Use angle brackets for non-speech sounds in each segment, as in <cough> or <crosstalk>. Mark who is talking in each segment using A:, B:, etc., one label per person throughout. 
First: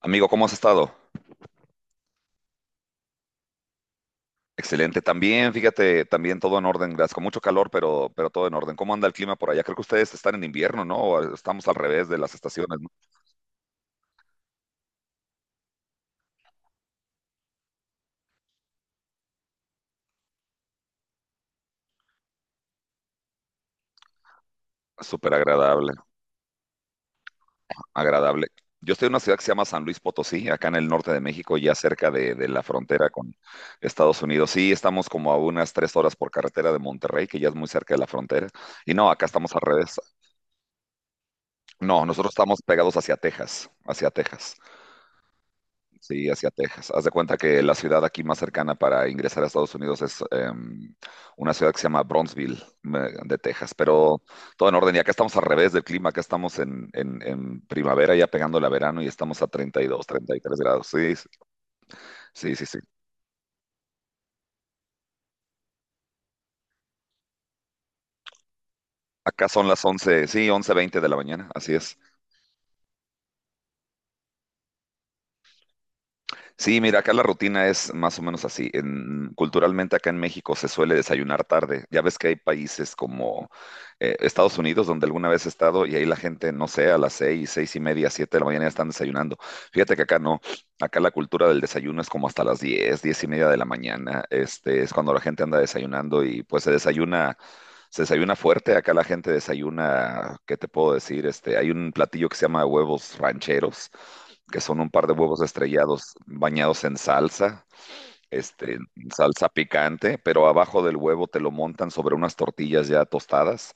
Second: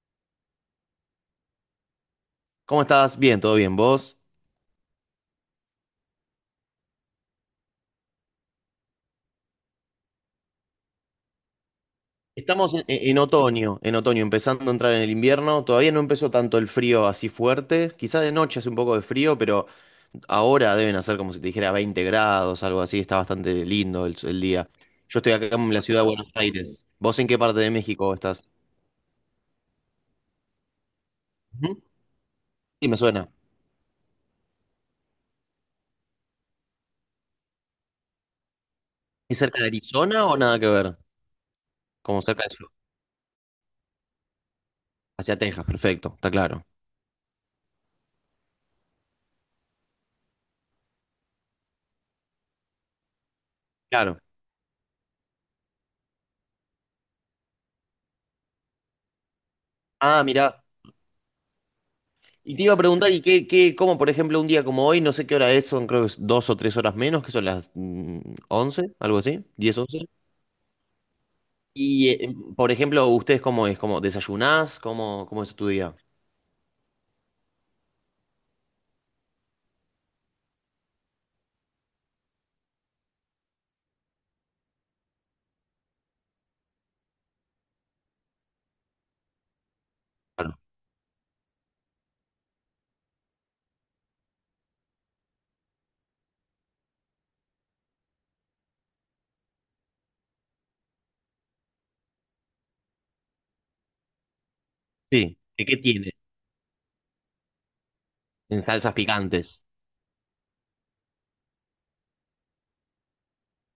A: Amigo, ¿cómo has estado?
B: ¿Cómo estás? Bien, todo bien. ¿Vos?
A: Excelente. También, fíjate, también todo en orden, gracias. Con mucho calor, pero todo en orden. ¿Cómo anda el clima por allá? Creo que ustedes están en invierno, ¿no? O estamos al revés de las
B: Estamos
A: estaciones,
B: en,
A: ¿no?
B: en otoño, en otoño, empezando a entrar en el invierno. Todavía no empezó tanto el frío así fuerte. Quizá de noche hace un poco de frío, pero ahora deben hacer como si te dijera 20 grados, algo así. Está bastante lindo el día. Yo estoy
A: Súper
B: acá en la
A: agradable,
B: ciudad de Buenos Aires. ¿Vos en qué parte de México estás?
A: agradable. Yo estoy en una ciudad que se llama San Luis Potosí, acá en el norte de México, ya
B: Ujú.
A: cerca de la
B: Sí, me
A: frontera
B: suena.
A: con Estados Unidos. Sí, estamos como a unas 3 horas por carretera de Monterrey, que ya es muy cerca de la frontera. Y no, acá
B: ¿Es
A: estamos
B: cerca
A: al
B: de
A: revés.
B: Arizona o nada que ver?
A: No,
B: Como
A: nosotros
B: cerca de
A: estamos
B: sur.
A: pegados hacia Texas, hacia Texas.
B: Hacia Texas, perfecto,
A: Sí,
B: está
A: hacia
B: claro.
A: Texas. Haz de cuenta que la ciudad aquí más cercana para ingresar a Estados Unidos es una ciudad que se llama Bronzeville, de Texas,
B: Claro.
A: pero todo en orden. Y acá estamos al revés del clima, acá estamos en primavera, ya pegando la verano y estamos a 32,
B: Ah,
A: 33
B: mirá.
A: grados. Sí, sí,
B: Y te
A: sí,
B: iba a
A: sí.
B: preguntar, ¿y qué, cómo, por ejemplo, un día como hoy, no sé qué hora es, son creo que es 2 o 3 horas menos, que son las 11, algo así,
A: Acá son
B: diez
A: las
B: once
A: 11, sí, 11:20 de la mañana, así es.
B: Y, por ejemplo, ¿ustedes cómo es? ¿Cómo desayunás? ¿Cómo es tu día?
A: Sí, mira, acá la rutina es más o menos así. Culturalmente acá en México se suele desayunar tarde. Ya ves que hay países como Estados Unidos, donde alguna vez he estado, y ahí la gente, no sé, a las 6, 6:30, 7 de la mañana ya están desayunando. Fíjate que acá no.
B: Claro.
A: Acá la cultura del desayuno es como hasta las 10, 10:30 de la mañana. Este es cuando la gente anda desayunando y pues se desayuna fuerte, acá la gente desayuna, ¿qué te puedo decir? Este, hay un platillo que se llama huevos rancheros, que son un par de
B: Sí.
A: huevos
B: ¿Qué tiene?
A: estrellados bañados en salsa,
B: En
A: este,
B: salsas
A: en salsa
B: picantes.
A: picante, pero abajo del huevo te lo montan sobre unas tortillas ya tostadas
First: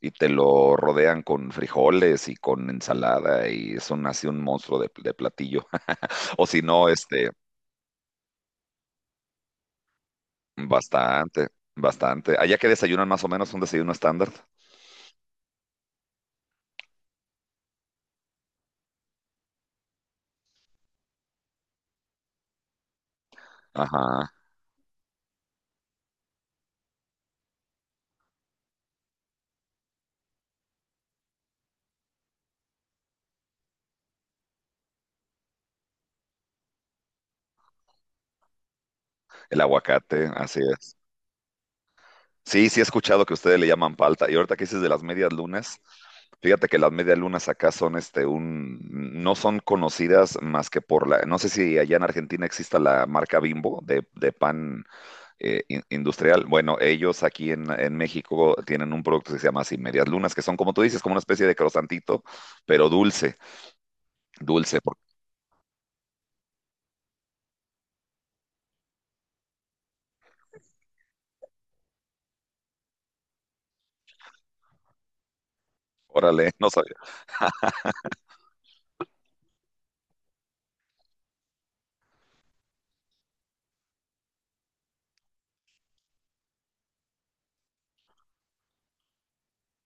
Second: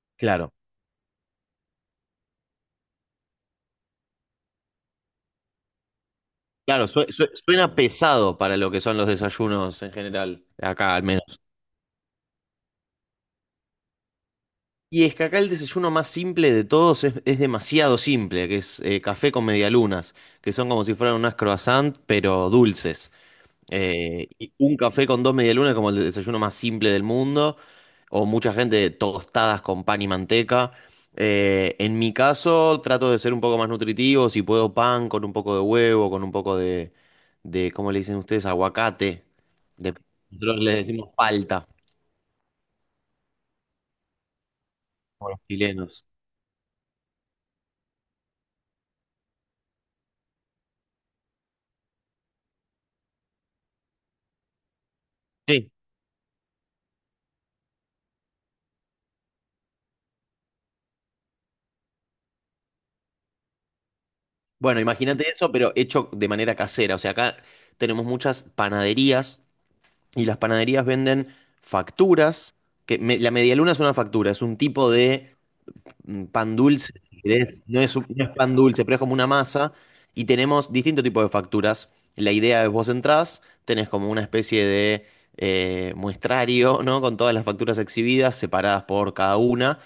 A: y te
B: Claro.
A: lo rodean con frijoles y con ensalada y son así un monstruo de platillo. <laughs> O si
B: Claro,
A: no, este,
B: suena pesado para lo que son los desayunos en general, acá al menos.
A: bastante, bastante. Allá que desayunan más o menos un desayuno estándar.
B: Y es que acá el desayuno más simple de todos es demasiado simple, que es café con medialunas, que son como si fueran unas croissant, pero dulces. Eh,
A: Ajá,
B: y un café con dos medialunas es como el desayuno más simple del mundo, o mucha gente tostadas con pan y manteca. En mi caso, trato de ser un poco más nutritivo, si puedo pan con un poco de huevo, con un poco de ¿cómo le dicen ustedes? Aguacate.
A: el
B: De-
A: aguacate, así
B: Nosotros le
A: es.
B: decimos palta,
A: Sí, sí he escuchado que ustedes le llaman palta. Y ahorita que dices de las
B: como
A: medias
B: los
A: lunas,
B: chilenos.
A: fíjate que las medias lunas acá son no son conocidas más que por no sé si allá en Argentina exista la marca Bimbo de pan
B: Sí,
A: industrial. Bueno, ellos aquí en México tienen un producto que se llama así, medias lunas, que son como tú dices, como una especie de crosantito, pero dulce,
B: bueno,
A: dulce, porque
B: imagínate eso, pero hecho de manera casera. O sea, acá tenemos muchas panaderías y las panaderías venden facturas, que la medialuna es una factura, es un tipo de
A: órale,
B: pan
A: <laughs> no
B: dulce,
A: sabía.
B: si querés. No es pan dulce, pero es como una masa, y tenemos distintos tipos de facturas. La idea es vos entrás, tenés como una especie de muestrario, ¿no? Con todas las facturas exhibidas, separadas por cada una,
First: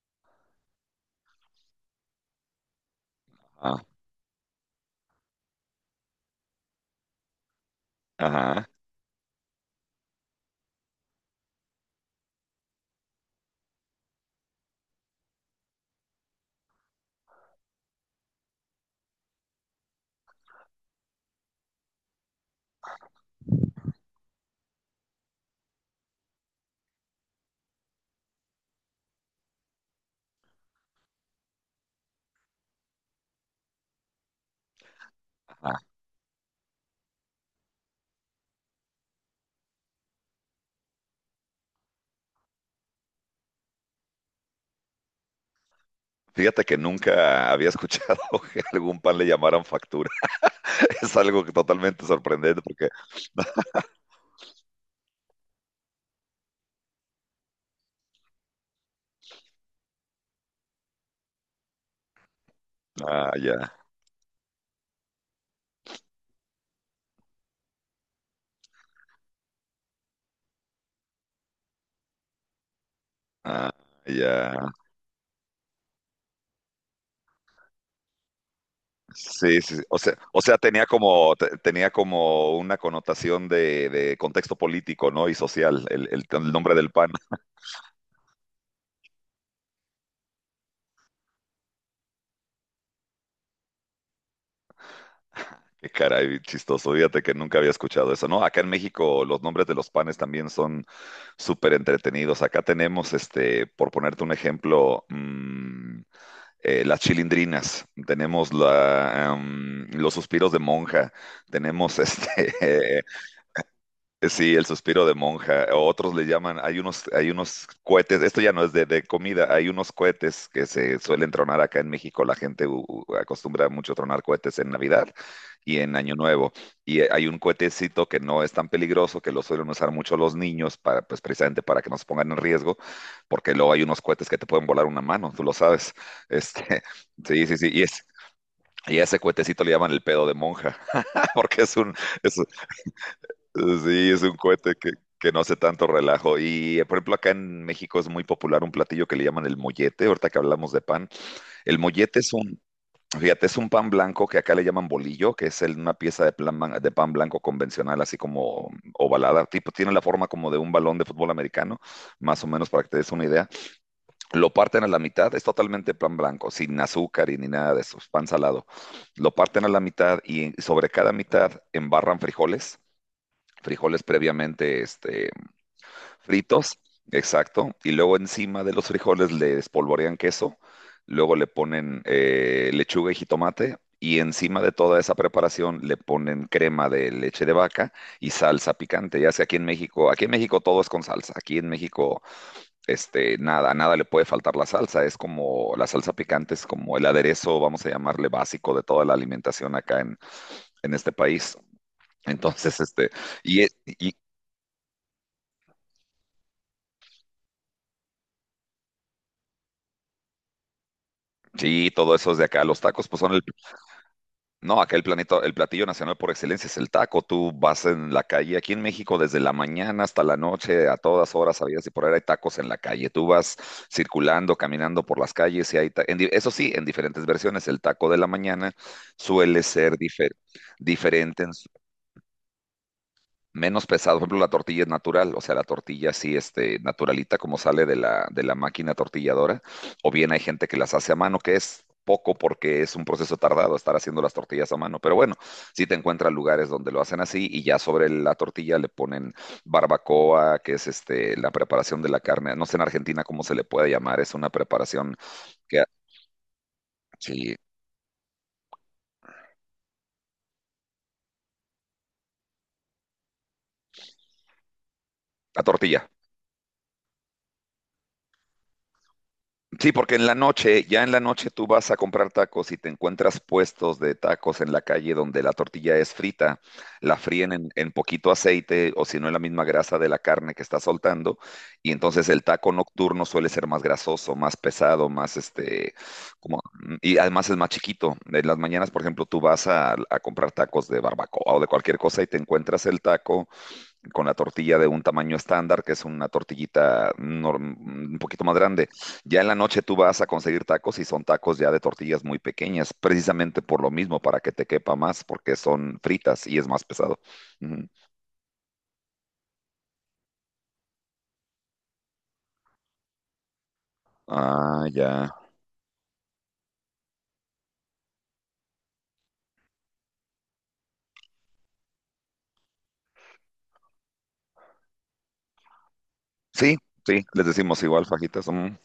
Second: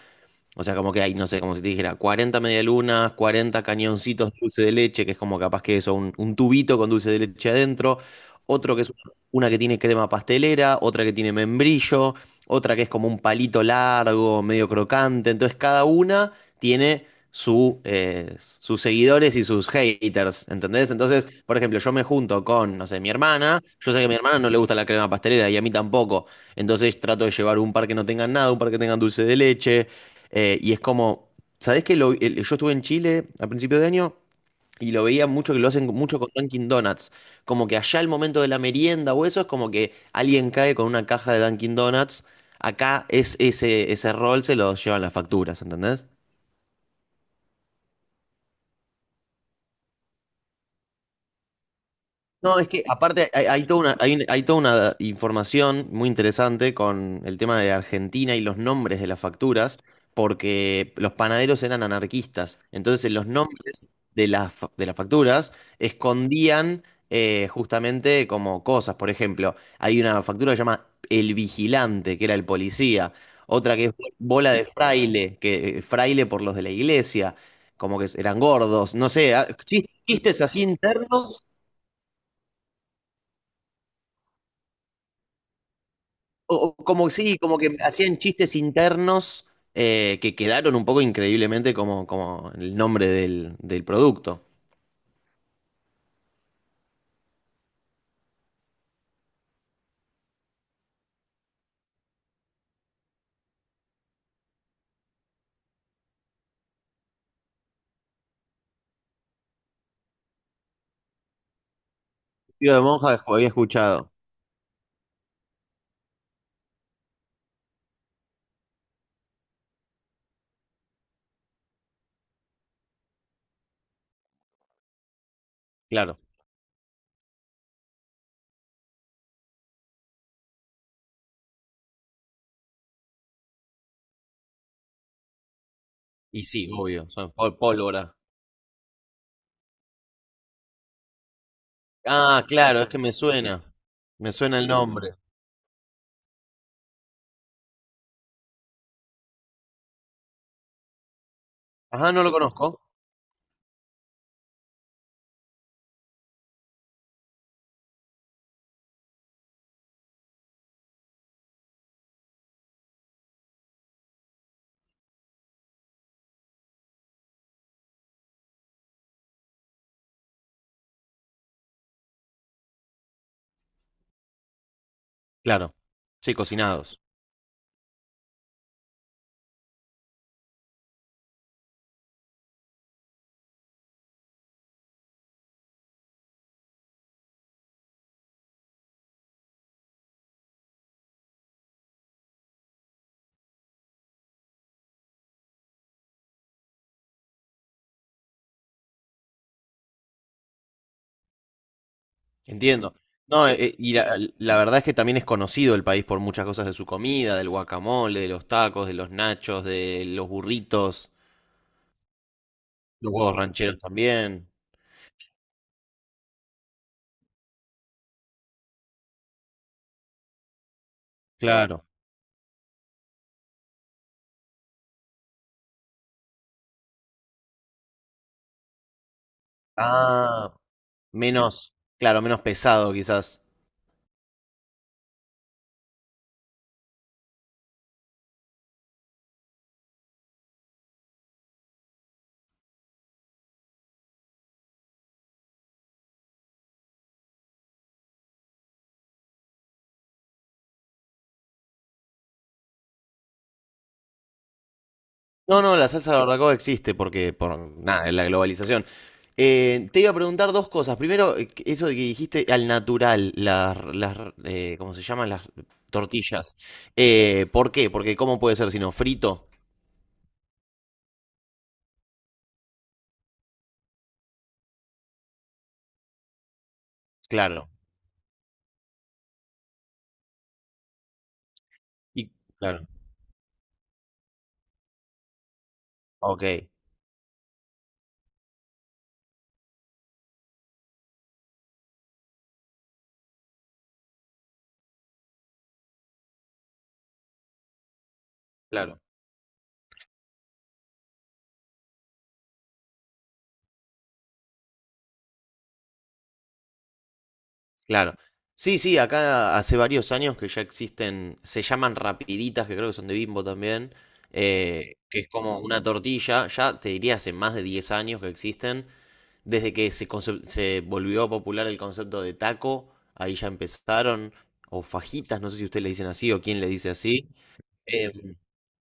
B: o sea, como que hay, no sé, como si te dijera 40 medialunas, cuarenta
A: Ah,
B: cañoncitos de dulce de leche, que es como capaz que eso, un tubito con dulce de leche adentro,
A: ajá,
B: otro que es una que tiene crema pastelera, otra que tiene membrillo, otra que es como un palito largo, medio crocante. Entonces cada una tiene sus seguidores y sus haters, ¿entendés? Entonces, por ejemplo, yo me junto con, no sé, mi hermana, yo sé que a mi hermana no le gusta la crema pastelera y a mí tampoco. Entonces trato de llevar un par que no tengan nada, un par que tengan dulce de leche, y es como, ¿sabés que yo estuve en Chile a principio de año y lo veía mucho que lo
A: ajá.
B: hacen mucho con Dunkin' Donuts? Como que allá el momento de la merienda o eso es como que alguien cae con una caja de Dunkin' Donuts. Acá es ese rol se lo llevan las facturas, ¿entendés?
A: Fíjate que nunca había escuchado <laughs> que algún pan le llamaran factura. <laughs> es algo que totalmente
B: No,
A: sorprendente
B: es que
A: porque,
B: aparte hay toda una información muy interesante con el tema de Argentina y los nombres de las facturas, porque los panaderos eran anarquistas. Entonces, en los
A: ah, ya,
B: nombres de las facturas escondían justamente como cosas. Por ejemplo, hay una factura que se llama El Vigilante, que era el policía.
A: ah,
B: Otra que es Bola de
A: ya,
B: Fraile, que fraile por los de la iglesia, como que eran gordos. No sé, ah,
A: sí, sí, sí. o sea, o
B: chistes
A: sea,
B: así
A: tenía como,
B: internos
A: tenía como una connotación de contexto político, ¿no? Y social, el nombre
B: o
A: del
B: como
A: pan,
B: sí,
A: <laughs>
B: como que hacían chistes internos, que quedaron un poco increíblemente como, como el nombre del producto.
A: qué caray, chistoso, fíjate que nunca había escuchado eso, ¿no? Acá en México los nombres de los panes también son súper entretenidos, acá tenemos, este, por ponerte un ejemplo, las chilindrinas, tenemos los suspiros de monja, tenemos este
B: Tío de
A: <laughs>
B: monja había escuchado.
A: sí, el suspiro de monja, o otros le llaman, hay unos cohetes, esto ya no es de comida, hay unos cohetes que se suelen tronar acá en México, la gente acostumbra mucho tronar cohetes en Navidad y en Año
B: Claro.
A: Nuevo, y hay un cohetecito que no es tan peligroso, que lo suelen usar mucho los niños, para, pues precisamente para que no se pongan en riesgo, porque luego hay unos cohetes que te pueden volar una mano, tú lo sabes,
B: Y sí,
A: este,
B: obvio,
A: <laughs>
B: son
A: sí, sí, sí, y es...
B: pólvora.
A: Y a ese cohetecito le llaman el pedo de monja, <laughs> porque es,
B: Ah, claro, es que me suena.
A: sí, es
B: Me
A: un
B: suena el
A: cohete que,
B: nombre.
A: que no hace tanto relajo. Y, por ejemplo, acá en México es muy popular un platillo que le llaman el mollete, ahorita que hablamos de pan. El
B: Ajá,
A: mollete
B: no lo conozco.
A: fíjate, es un pan blanco que acá le llaman bolillo, que es una pieza de pan blanco convencional, así como ovalada, tipo, tiene la forma como de un balón de fútbol americano, más o menos para que te des una idea. Lo parten a la mitad, es totalmente pan blanco, sin azúcar y ni nada de eso, es pan salado. Lo parten a la mitad y sobre cada mitad embarran frijoles previamente este,
B: Claro. Sí,
A: fritos,
B: cocinados.
A: exacto, y luego encima de los frijoles le espolvorean queso, luego le ponen lechuga y jitomate, y encima de toda esa preparación le ponen crema de leche de vaca y salsa picante. Ya sea aquí en México todo es con salsa, aquí en México este, nada, a nada le puede faltar la salsa, es como la salsa picante, es como el aderezo, vamos a llamarle básico de toda la alimentación acá en este país. Entonces,
B: Entiendo.
A: este,
B: No, eh,
A: y, e-
B: eh, y
A: y,
B: la verdad es que también es conocido el país por muchas cosas de su comida, del guacamole, de los tacos, de los nachos, de los burritos,
A: sí, todo eso es de acá. Los tacos,
B: los
A: pues son
B: huevos
A: el.
B: rancheros también.
A: No, acá el platillo nacional por excelencia es el taco. Tú vas en la calle, aquí en México, desde la mañana hasta la noche, a todas horas, sabías
B: Claro.
A: y por ahí hay tacos en la calle. Tú vas circulando, caminando por las calles y hay. Eso sí, en diferentes versiones. El taco de la mañana suele ser
B: Ah,
A: diferente en
B: menos, claro, menos pesado quizás.
A: menos pesado. Por ejemplo, la tortilla es natural, o sea, la tortilla así, este, naturalita como sale de la máquina tortilladora, o bien hay gente que las hace a mano, que es poco porque es un proceso tardado estar haciendo las tortillas a mano, pero bueno, sí te encuentras lugares donde lo hacen así y ya sobre la tortilla le ponen barbacoa, que es este, la preparación de la carne, no sé en Argentina cómo se le puede llamar, es una preparación
B: No, no,
A: que,
B: la salsa de barbacoa existe porque,
A: sí,
B: por nada, es la globalización. Te iba a preguntar dos cosas. Primero, eso de que dijiste al natural, ¿cómo se llaman? Las
A: la tortilla,
B: tortillas. ¿Por qué? Porque ¿cómo puede ser sino frito.
A: sí, porque en la noche, ya en la noche tú vas a comprar tacos y te encuentras puestos de tacos en la calle donde la tortilla es frita, la fríen en,
B: Claro.
A: en poquito aceite o si no en la misma grasa de la carne que está soltando y entonces
B: Y,
A: el taco
B: claro.
A: nocturno suele ser más grasoso, más pesado, más este,
B: Ok.
A: como, y además es más chiquito. En las mañanas, por ejemplo, tú vas a comprar tacos de barbacoa o de cualquier cosa y te encuentras el taco con la tortilla de un tamaño estándar, que es una tortillita un poquito más grande. Ya en la noche tú vas a conseguir tacos y son tacos ya de tortillas muy pequeñas, precisamente por lo mismo, para que te quepa más, porque son fritas y es más pesado. Ujú.
B: Claro. Sí, sí, acá hace varios años que ya existen, se llaman rapiditas, que creo que son de Bimbo también,
A: Ah,
B: que es
A: ya.
B: como una tortilla, ya te diría hace más de 10 años que existen, desde que se volvió popular el concepto de taco, ahí ya empezaron, o fajitas, no sé si ustedes le dicen así o quién le
A: Sí,
B: dice
A: sí,
B: así.
A: les decimos igual,
B: eh,
A: fajitas. Ujú.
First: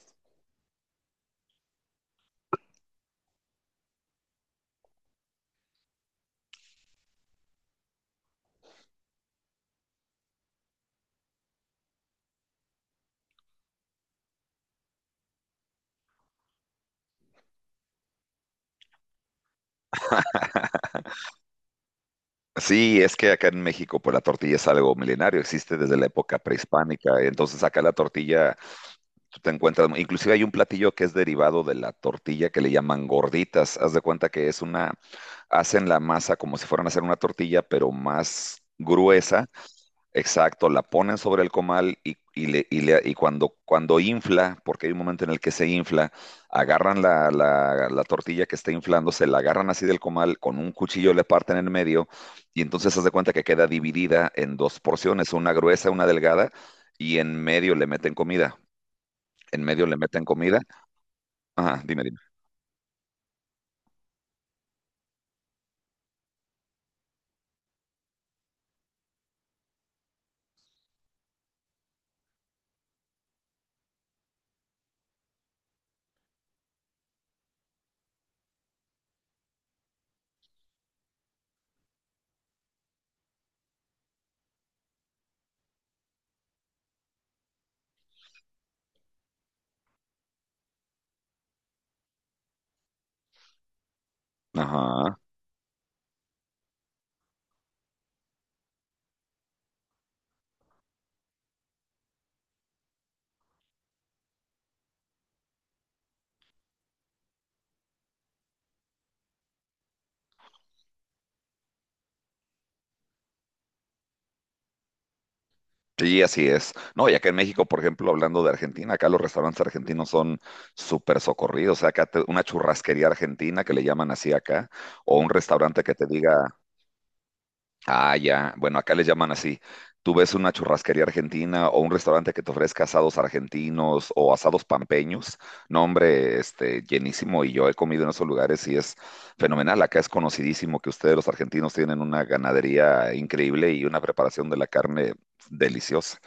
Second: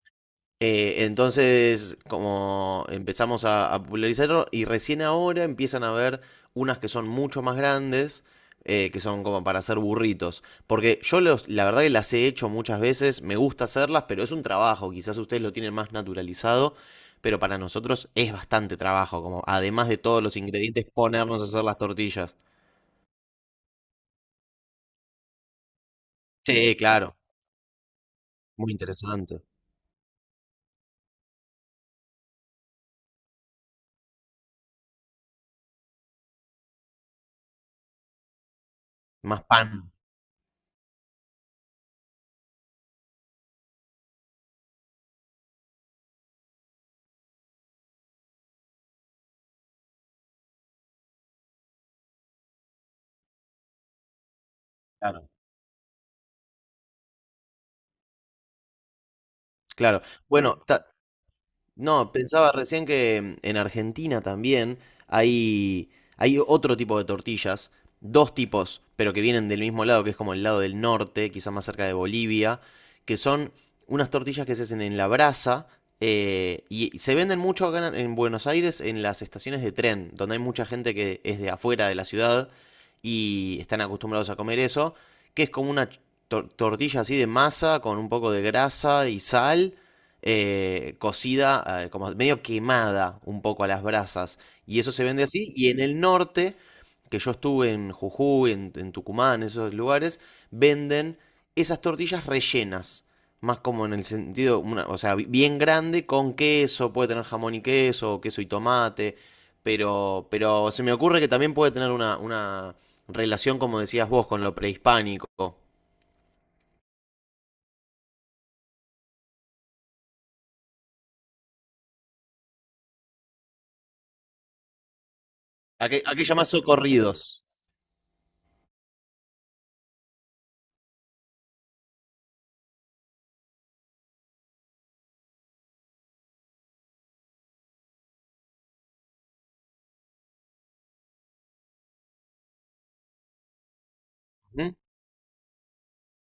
B: entonces, como empezamos a popularizarlo y recién ahora empiezan a ver unas que son mucho más grandes, que son como para hacer burritos. Porque la verdad que las he hecho muchas veces, me gusta hacerlas, pero es un trabajo, quizás ustedes lo tienen más naturalizado, pero para nosotros es bastante trabajo, como además de todos los ingredientes, ponernos a hacer las tortillas.
A: Sí, es que acá en México, pues la tortilla es algo milenario, existe desde la época
B: Sí, claro,
A: prehispánica, entonces acá la tortilla
B: muy
A: tú
B: interesante.
A: te encuentras, inclusive hay un platillo que es derivado de la tortilla que le llaman gorditas, haz de cuenta que es una, hacen la masa como si fueran a hacer una tortilla, pero más
B: Más
A: gruesa,
B: pan.
A: exacto, la ponen sobre el comal y cuando, infla, porque hay un momento en el que se infla, agarran la tortilla que está inflando, se la agarran así del comal, con un cuchillo le parten en medio y entonces haz de cuenta que queda dividida en dos
B: Claro.
A: porciones, una gruesa, una delgada, y en medio le meten comida. En medio le
B: Claro.
A: meten
B: Bueno,
A: comida.
B: ta-
A: Ajá, dime,
B: No,
A: dime.
B: pensaba recién que en Argentina también hay, hay otro tipo de tortillas, dos tipos, pero que vienen del mismo lado, que es como el lado del norte, quizá más cerca de Bolivia, que son unas tortillas que se hacen en la brasa, y se venden mucho acá en Buenos Aires en las estaciones de tren, donde hay mucha gente que es de afuera de la ciudad y están acostumbrados a comer eso, que es como una tortilla así de masa con un poco de grasa y sal, cocida, como medio quemada un poco a las brasas. Y eso se
A: Ajá.
B: vende así. Y en el norte, que yo estuve en Jujuy, en Tucumán, esos lugares, venden esas tortillas rellenas. Más como en el sentido, o sea, bien grande con queso, puede tener jamón y queso, o queso y tomate, pero se me ocurre que también puede tener una relación, como decías vos, con lo prehispánico.
A: Sí, así es. No, y acá en México, por ejemplo, hablando de Argentina, acá los restaurantes argentinos son súper socorridos. O sea, acá una churrasquería argentina que le llaman así acá, o un restaurante
B: ¿A
A: que
B: qué,
A: te
B: a qué llamás
A: diga,
B: socorridos?
A: ah, ya. Bueno, acá les llaman así. Tú ves una churrasquería argentina o un restaurante que te ofrezca asados argentinos o asados pampeños. No, hombre, este, llenísimo. Y yo he comido en esos lugares y es fenomenal. Acá es conocidísimo que ustedes, los argentinos, tienen una ganadería increíble y una preparación de la
B: ¿Mm?
A: carne deliciosa,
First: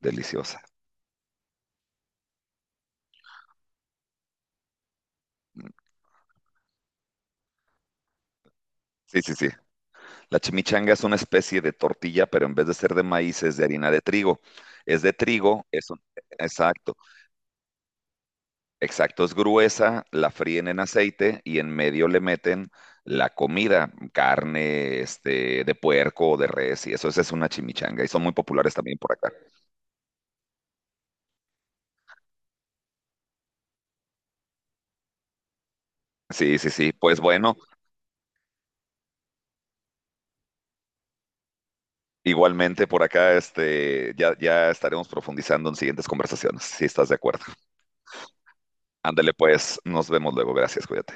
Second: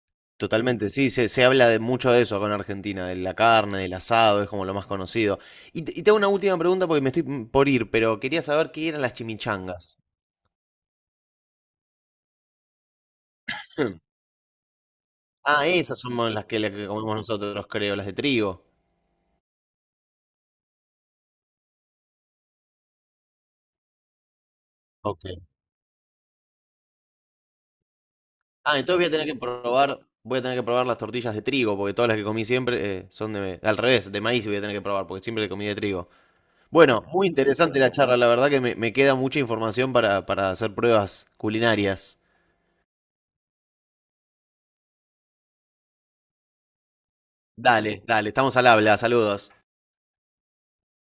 A: deliciosa.
B: Totalmente, sí, se habla de mucho de eso acá en Argentina, de la carne, del asado, es como lo más conocido. Y te hago una última pregunta porque me estoy, por ir, pero quería saber qué eran las
A: Sí, sí, sí.
B: chimichangas.
A: La chimichanga es una especie de tortilla, pero en vez de ser de maíz es de harina
B: Hmm.
A: de trigo. Es de
B: Ah,
A: trigo, es
B: esas
A: un...
B: son las que
A: Exacto.
B: comemos nosotros, creo, las de trigo.
A: Exacto, es gruesa, la fríen en aceite y en medio le meten la comida, carne,
B: Ok.
A: este, de puerco o de res, y eso esa es una chimichanga, y son muy populares
B: Ah,
A: también
B: entonces voy a
A: por
B: tener
A: acá.
B: que probar, voy a tener que probar las tortillas de trigo, porque todas las que comí siempre, son de, al revés, de maíz voy a tener que probar, porque siempre comí de trigo.
A: Sí, sí, sí,
B: Bueno,
A: pues
B: muy
A: bueno,
B: interesante la charla, la verdad que me queda mucha información para, hacer pruebas culinarias.
A: igualmente por acá, este, ya, ya estaremos profundizando en siguientes conversaciones, si estás de acuerdo.
B: Dale, dale, estamos al habla,
A: Ándale
B: saludos.
A: pues, nos vemos luego, gracias, cuídate.